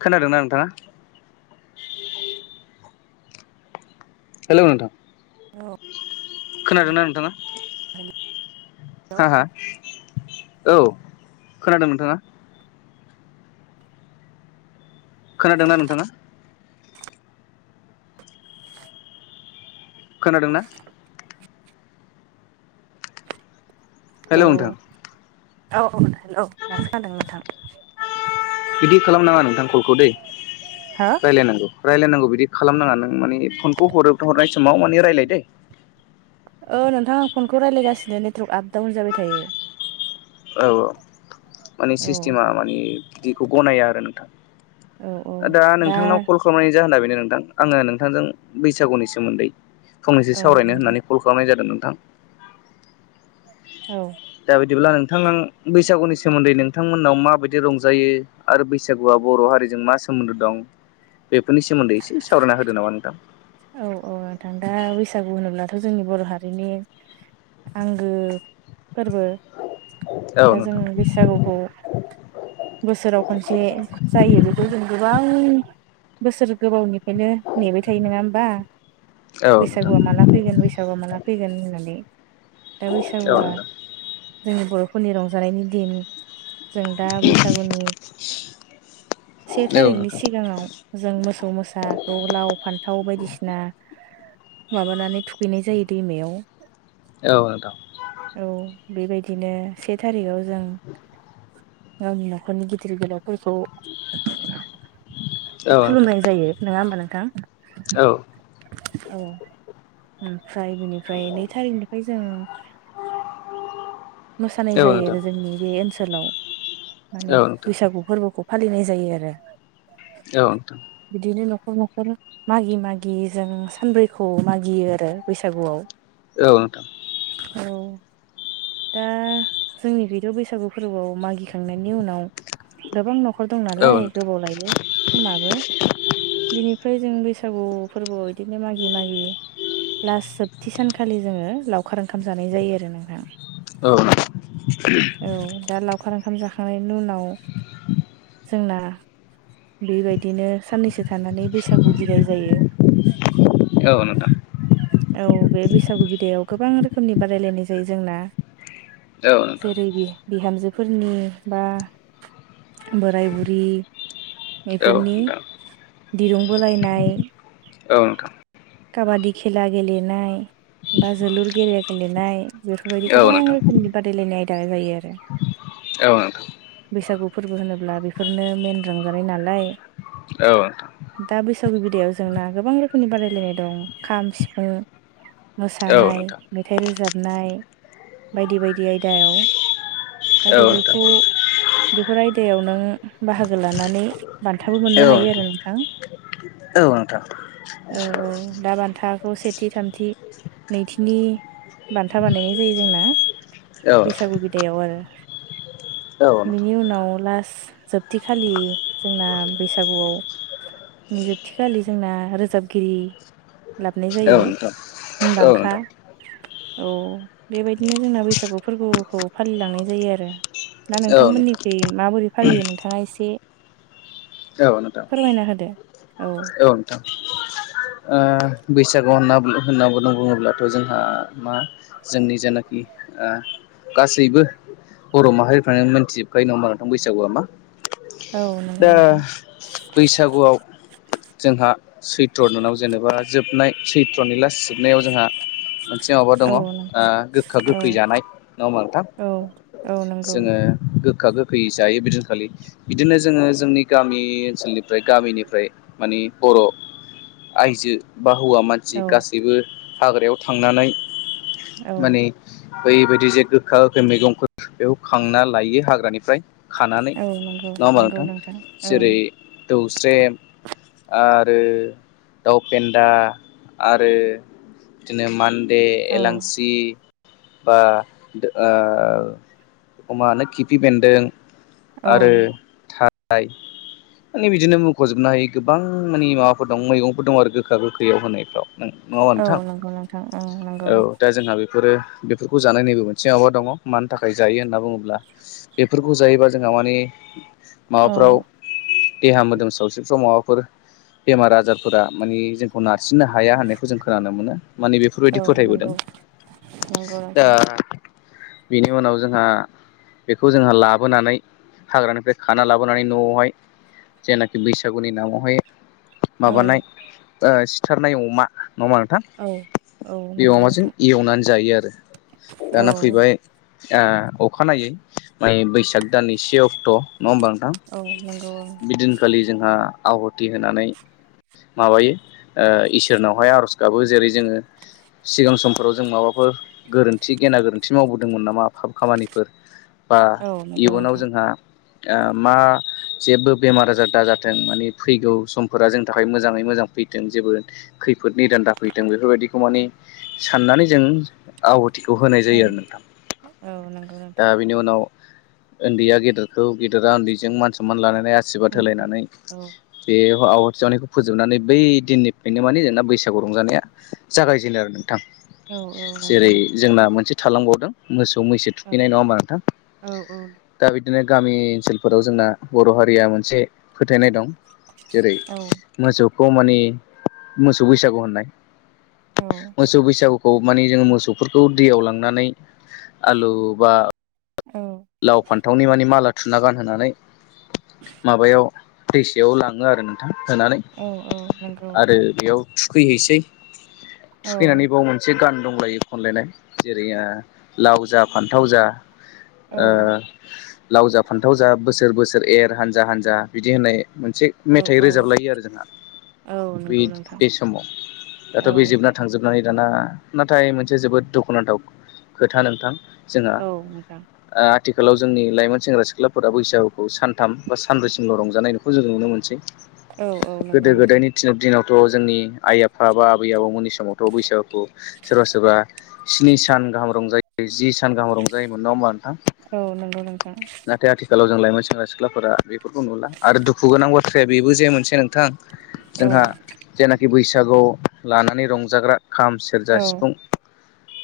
खोनादोंना नोंथाङा? हेल' नोंथां। औ। खोनादोंना नोंथाङा हेलौ हा हा? औ खोनादों नोंथाङा? खोनादोंना नोंथाङा? खोनादों ना? हेल' नोंथां। औ औ हेल' दासो खोनादों नोंथां। बिदि खालामनाङा नोंथां कलखौ दै हो रायलायनांगौ। रायलायनांगौ बिदि खालामनाङा नों माने फनखौ हरो हरनाय समाव माने रायलाय दै। औ नोंथां आं फनखौ रायलायगासिनो नेटवार्क आपडाउन जाबाय थायो। औ औ माने औ सिस्टेमा मानि बिदिखौ गनाया आरो नोंथां। औ औ दा नोंथांनाव कल खालामनायनि जाहोना बेनो नोंथां आङो नोंथांजों बैसागुनि सोमोन्दै फंनैसो औ सावरायनो नोंथां होननानै कल खालामनाय जादों नोंथां। औ दा बिदिब्ला नों थां बैसागुनि सोमोन्दै नोंथांमोननाव माबायदि रंजायो आरो बैसागुआ बर' हारिजों मा सो सोमोन्दो दं बेफोरनि सोमोन्दै एसे सावरायना होदो नामा नोंथां? औ औ नोंथां दा बैसागु होनोब्लाथ' जोंनि बर' हारिनि आंगो फोरबो औ दा जों नोंथां बैसागुखौ बोसोराव खनसे जायो बेखौ जों गोबां बोसोर गोबावनिफ्रायनो नेबाय थायो नोङा होमबा? औ नोंथां बैसागुआ माला फैगोन बैसागुआ माला फैगोन होननानै दा औ बैसागुआ नोंथां जोंनि बर'फोरनि रंजानायनि दिन जों दा बैसागुनि से औ थारिखनि नोंथां सिगाङाव जों मोसौ मोसाखौ लाव फान्थाव बायदि माबानानै थुखैनाय जायो दैमायाव। औ नोंथां। औ बेबायदिनो से थारिखाव जों गावनि न'खरनि गिदिर गोलाव फोरखौ औ नोंथां खुलुमनाय जायो नङा होमबा नोंथां? औ। औ ओमफ्राय बेनिफ्राय नै थारिखनिफ्राय जों [inaudible] मोसानाय जायो नोंथां आरो जोंनि बे ओनसोलाव औ नोंथां औ माने बैसागु फोरबोखौ फालिनाय जायो आरो। औ नोंथां। बिदिनो न'खर न'खर मागि मागि जों सानब्रैखौ मागियो आरो बैसागुआव। औनोथ औ दा जोंनि गैथ' बैसागु फोरबोआव मागिखांनायनि उनाव गोबां न'खर नखर दं औ नोंथां औ नोंथां औ नोंथां औ नोंथां औ नोंथां औ नोंथां औ नोंथां औ नोंथां औ नोंथां औ नोंथां औ नोंथां औ नोंथां औ नालाय गोबाव लायो समाबो बिनिफ्राय जों बेस बैसागु फोरबोआव बिदिनो मागि मागि लास्ट जोबथि सानखालि जोङो लावखार ओंखाम जानाय जायो आरो नोंथां औ नोंगौ औ दा लावखार ओंखाम जाखांनायनि उनाव जोंना बेबायदिनो साननैसो थानानै बैसागु बिदाय जायो औ नोंथां औ बे बैसागु बिदायाव गोबां रोखोमनि बादायलायनाय जायो जोंना जेरै बे बिहामजोफोरनि बा बोराय बुरि बेफोरनि दिरुं बोलायनाय काबाादि खेला गेलेनाय बा जोलुर गेले गेलेनाय बेफोरबायदि गोबां रोखोमनि बादायलायनाय आयदा जायो आरो औ बैसागु फोरबो होनोब्ला बेफोरनो मेन रंजानाय नालाय दा बैसागु बिदायाव जोंना गोबां रोखोमनि बादायलायनाय दं खाम सिफुं मोसानाय मेथाइ रोजाबनाय बायदि बायदि आयदायाव दा बेफोरखौ बेफोर आयदायाव नों बाहागो लानानै बान्थाबो मोननो हायो आरो नोंथां औ नोंथां औ औ दा बान्थाखौ सेथि थामथि नैथिनि बान्था बानायनाय जायो जोंना बैसागु बिदायाव आरो औ नोंथां बिनि उनाव लास्ट जोबथिखालि जोंना बैसागुआव नि जोबथिखालि जोंना रोजाबगिरि लाबनाय औ जायो नोंथां औ मुंदांखा नोंथां औ बेबायदिनो जोंना बैसागु फोरबोखौ फालिलांनाय जायो आरो ना औ नोंथां नोंथांमोननिख्रुइ माबोरै फालियो नोंथाङा एसे औ नोंथां फोरमायना होदो औ बैसागु होनना होनना बुंदों बुङोब्लाथ' जोंहा मा जोंनि जेनाखि ओ गासैबो बर' माहारिफ्रानो मोनथिजोबखायो नङा नोंथां बैसागुआ मा औ नंगौ दा नोंथां बैसागुआव जोंहा सैथ्रदानाव जेनेबा जोबनाय सैथ्र'नि लास जोबनायाव जोंहा मोनसे माबा दङ औ ओ गोखा औ गोखै जानाय नङहोमबा नोंथां औ औ नंगौ जोङो गो गोखा गोखै जायो बिदिनोखालि बिदिनो जोङो जोंनि गामि ओनसोलनिफ्राय गामिनिफ्राय मानि बर' आइजो बा हौवा मानसि औ गासैबो हाग्रायाव थांनानै औ माने बैबायदि जे गोखा गोखै मैगंफोर बेयाव खांना लायो हाग्रानिफ्राय खानानै औ नंगौ नङा होमबा नंगौ नोंथां ओं जेरै दौस्रेम आरो दउपेन्दा आरो बिदिनो मान दे, औ एलांसि बा ओ एखौ माहोनो खिफि बेन्दों औ आरो था राय माने बिदिनो मख'जोबनो हायो गोबां माने माबाफोर दं मैगंफोर दं आरो गो गोखा गोखैयाव होनायफ्राव नङ औ नोंथां नंगौ नोंथां ओं नंगौ औ दा जोंहा बे बेफोरो बेफोरखौ जानायनिबो मोनसे माबा दङ मानि थाखाय जायो होनना बुङोब्ला बेफोरखौ जायोबा जोंहा माने औ माबाफ्राव देहा मोदोम सावस्रिफ्राव माबा फोर बेमार आजारफोरा माने जोंखौ नार सिननो हाया होननायखौ जों खोनानो मोनो माने बेफोरबायदि औ फोथायबोदों नंगौ नंगौ दा नोंथां बेनि उनाव जोंहा बेखौ जोंहा लाबोनानै हाग्रानिफ्राय खाना लाबोनानै न'आवहाय जेनाखि बैसागुनि नामावहाय औ माबानाय सिथारनाय अमा नङा होमबा नोंथां औ बे नंगौ अमाजों नोंथां एवनानै जायो आरो औ दाना फैबाय ओ अखानायै माय बैसा ग दानै से अक्ट' नङा होमबा नोंथां? औ नंगौ बिदिनखालि जोंहा आहथि होनानै माबायो ओ इसोरनावहाय आर'ज गाबो जेरै जोङो सिगां समफोराव जों माबाफोर गोरोन्थि एसे गेना गोरोन्थि मावबोदोंमोन नामा खामानिफोर बा औ नंगौ इयुनाव नोंथां जोंहा ओ मा जेबो बेमार आजार दाजाथों माने फैगौ समफोरा जोंनि थाखाय मोजाङै मोजां फै जेबो खैफोद निदान दाफैथों बेफोरबायदिखौ माने साननानै जों आवहु थिखौ होनाय औ जायो आरो नोंथां औ नंगौ दा नोंथां बेनि उनाव ओन्दैया गेदेरखौ गेदेरा ओन्दैजों मान सनमान लानानै आशिरबाद होलायनानै औ बे आवहाथि सावनायखौ फोजोबनानै बै दिननिफ्रायनो माने जोंना बैसागु रंजानाया जागायजेनो आरो न औ औ नंगौ जेरै जोंना मोनसे थालांबावदों मोसौ सौ मैसो नोंथां थुखैनाय नङा होमबा नोंथां? औ औ दा बिदि बिदिनो गामि ओनसोलफोराव जोंना बर' हारिया मोनसे फोथायनाय दं। जेरै औ मोसौखौ मानि मोसौ बैसागु होननाय मोसौ बैसागु खौ माने जोङो मोसौफोरखौ दैयाव लांनानै आलु बा औ लाव फान्थावनि माने माला थुना गानहोनानै माबायाव दैसायाव लाङो आरो नोंथां। होनानै औ औ नंगौ आरो बेयाव थुखैहैसै। औ थुखैनानै बाव मोनसे गान दंलायो खनलायनाय जेरै ओ लाव जा फान्थाव जा औ ओ लाव जा फान्थाव जा बोसोर बोसोर एर हानजा हानजा बिदि होननाय। मोनसे औ मेथाइ औ रोजाबलायो आरो जोंहा। औ बे नंगौ नोंथां बे समाव दाथ' औ बे जोबना थांजोबनानै दाना नाथाय मोनसे जोबोद दुखुनांथाव खोथा नोंथां। औ नोंथां। आ आथिखालाव जोंनि लाइमोन सेंग्रा सिख्लाफोरा बैसागुखौ सानथाम बा सानब्रैसिमल' रंजानाय बेखौ जों नुनो मोनसै। औ औ गोदो नंगौ नोंथां गोदायनि दिनावथ' जोंनि आइ आफा बा आबै आबौमोननि समावथ' बैसागु खौ सोरबा सोरबा स्नि सान गाहाम रंजायो जि सान गाहाम रंजायोमोन नङा होम औ नंगौ नोंथां नाथाय आथिखालाव जों लाइमोन सेंग्रा सिख्लाफोरा बेफोरखौ नुला आरो दुखु गोनां बाथ्राया बेबो जे मोनसे नोंथां औ जोंहा जेनाखि बैसागु लानानै रंजाग्रा खाम, सेरजा, औ सिफुं,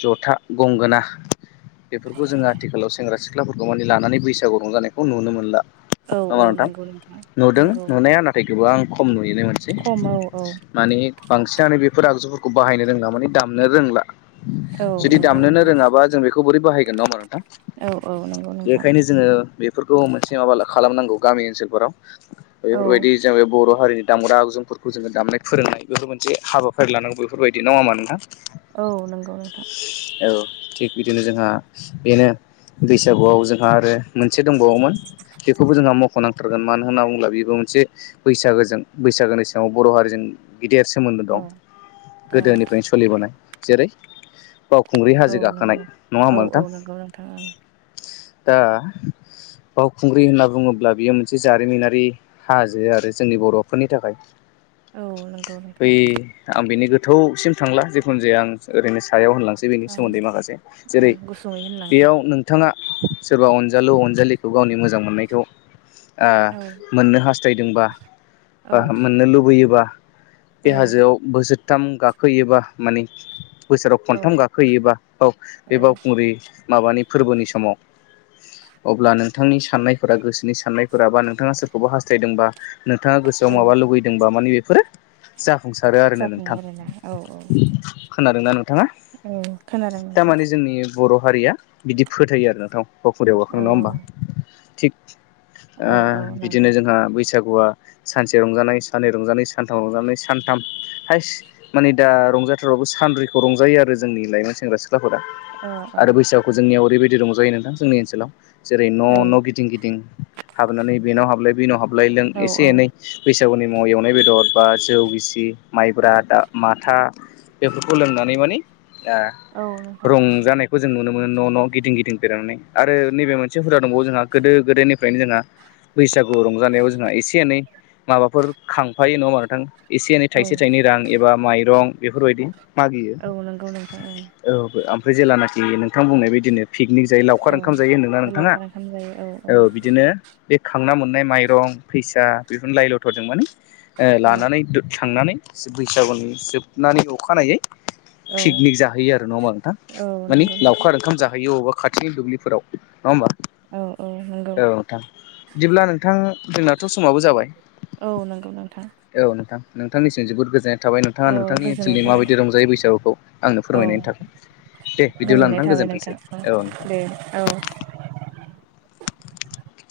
जथा, गंगोना बेफोरखौ जोंहा सेंग्रा सिख्लाफोरखौ मानि लानानै बैसागु रंजानायखौ नुनो मोनला। औ नङा होमबा‌ औ नोंथां? नंगौ नुदों नंगौ नुनाया नाथाय गोबां आं खम नुदों। बेनो मोनसे खम औ औ माने बांसिनानो बेफोर आगजुफोरखौ बाहायनो रोंला माने दामनो रोंला। औ जुदि नंगौ दामनोनो नोंथां रोङाबा जों बेखौ बोरै बाहायगोन नङा होनबा नोंथां? औ औ नंगौ नोंथां। बेखायनो जोङो बेफोरखौ मोनसे माबा खालामनांगौ गामि ओनसोलफोराव औ बेफोरबायदि जों बे बर' हारिनि दामग्रा आगजुफोरखौ जोङो दामनाय फोरोंनाय बेफोर मोनसे हाबाफारि लानांगौ बेफोरबायदि नङा होनबा नोंथां? औ नंगौ नोंथां। औ थिग बिदिनो जोंहा बेनो बैसागुआव जोंहा आरो मोनसे दंबावोमोन। बेखौबो जोंहा मख'नांथारगोन मानो होनना बुङोब्ला बेबो मोनसे बैसागोजों बैसागोनि सायाव बर' हारिजों गिदिर सोमोन्दो औ दं औ गोदोनिफ्रायनो सोलिबोनाय जेरै [unintelligible] खुंग्रि औ हाजो नंगौ गाखोनाय नों नङा औ होमबा औ नोंथां नंगौ नोंथां दा बावखुंग्रि होनना बुंङोब्ला बियो मोनसे जारिमिनारि हाजो आरो जोंनि बर'फोरनि थाखाय। ओं औ नंगौ नोंथां बै आं बिनि गोथौसिम थांला जिखुनु जाया आं ओरैनो सा याव होनलांसै बेनि ओं सोमोन्दै माखासे ओं जेरै गुसुङै होनलांदो बेयाव नोंथाङा सोरबा अन जालु अनजालिखौ गावनि मोजां मोननायखौ ओ औ मोननो हास्थायदोंबा औ बा मोननो लुबैयोबा बे औ हाजोआव बोसोरथाम गाखोयोबा माने बोसोराव औ खनथाम गाखोैयोबा ब बे औ बावखुंग्रि माबानि फोरबोनि समाव अब्ला नोंथांनि साननायफोरा गोसोनि साननायफोरा बा नोंथाङा सोरखौबा हास्थायदोंबा नोंथाङा गोसोआव औ माबा लुुबैदोंबा माने बेफोरो जा बुंंसारो आरोनो जाफुङो नोंथां आरोना औ औ खोनादोंना नोंथाङा? औ खोनादों नोंथां थारमाने जोंनि बर' हारिया बिदि फोथायो आरो नोंथां बावखुंग्रियाव गाखोनो औ नङा होमबा थिग ओ औ औ नंगौ बिदिनो जोंहा बैसागुआ सानसे रंजानाय सानैन रंजानाय सानथाम रंजानाय सानथाम हायस माने दा रंजाथाव सानब्रैखौ रंजायो आरो जोंनि लाइमोन सेंग्रा-सि ख्लाफोरा ओ ओ आरो बैसागुखौ जोंनियाव ओरैबायदि रंजायो नोंथां जोंनि ओनसोलाव जेरै न' न' गिदिं गिदिं हाबनानै बेनाव हाबलाय बेनाव हाबलाय लों औ एसे एनै बैसो जौनि मुङाव एवनाय बेदर बा जौ गिसि माइब्रा बा माथा बेफोरखौ लोंनानै माने ओ औ नोंथां रंजानायखौ जों नुनो मो न' न' गिदिं गिदिं बेेरांनानै आरो नैबे मोनसे हुदा दंबावो जोंहा गोदो गोदायनिफ्रायनो जोंहा। बैसागु रंजानायाव जोंहा एसे एनै माबाफोर खांफायो नङामा नोंथां? एसे एनै औ थाइसे थाइनै रां एबा माइरं बेफोरबायदि मागियो औ नंगौ नोंथां औ ओमफ्राय जेलानाखि नोंथां बुंनाय बदिनो पिकनिक जायो लावखार ओं ओंखाम जायो होनदों औ नानोंथाङा लावखार ओंखाम जायो औ बिदिनो बे खांना मोननाय माइरं फैसा बेफोर लाइ लथरजों माने ओ औ लानानै थांनानै बैसागुनि जोबनानै अखानायै औ पिकनिक जाहैयो आरो नङा होमबा ना नोंथां औ माने नंगौ नोंथां लावखार ओंखाम जाहयो अबा खाथिनि दुब्लिफोराव नङा होमबा औ औ नंगौ औ नोंथां बिदिब्ला नोंथां जोंनाथ' समाबो जाबाय औ नंगौ नोंथां औ नोंथां नोंथांनिसिम जोबोद गोजोन थाबाय नोंथाङा औ नोंथांनि गोजोननाय ओनसोलनि थाबाय माबायदि रंजायोै बैसागुखौ आंनो औ फोरमायनायनि थाखाय दे बिदिब्ला नोंथां गोजोनथोंसै औ दे औ नोंथां।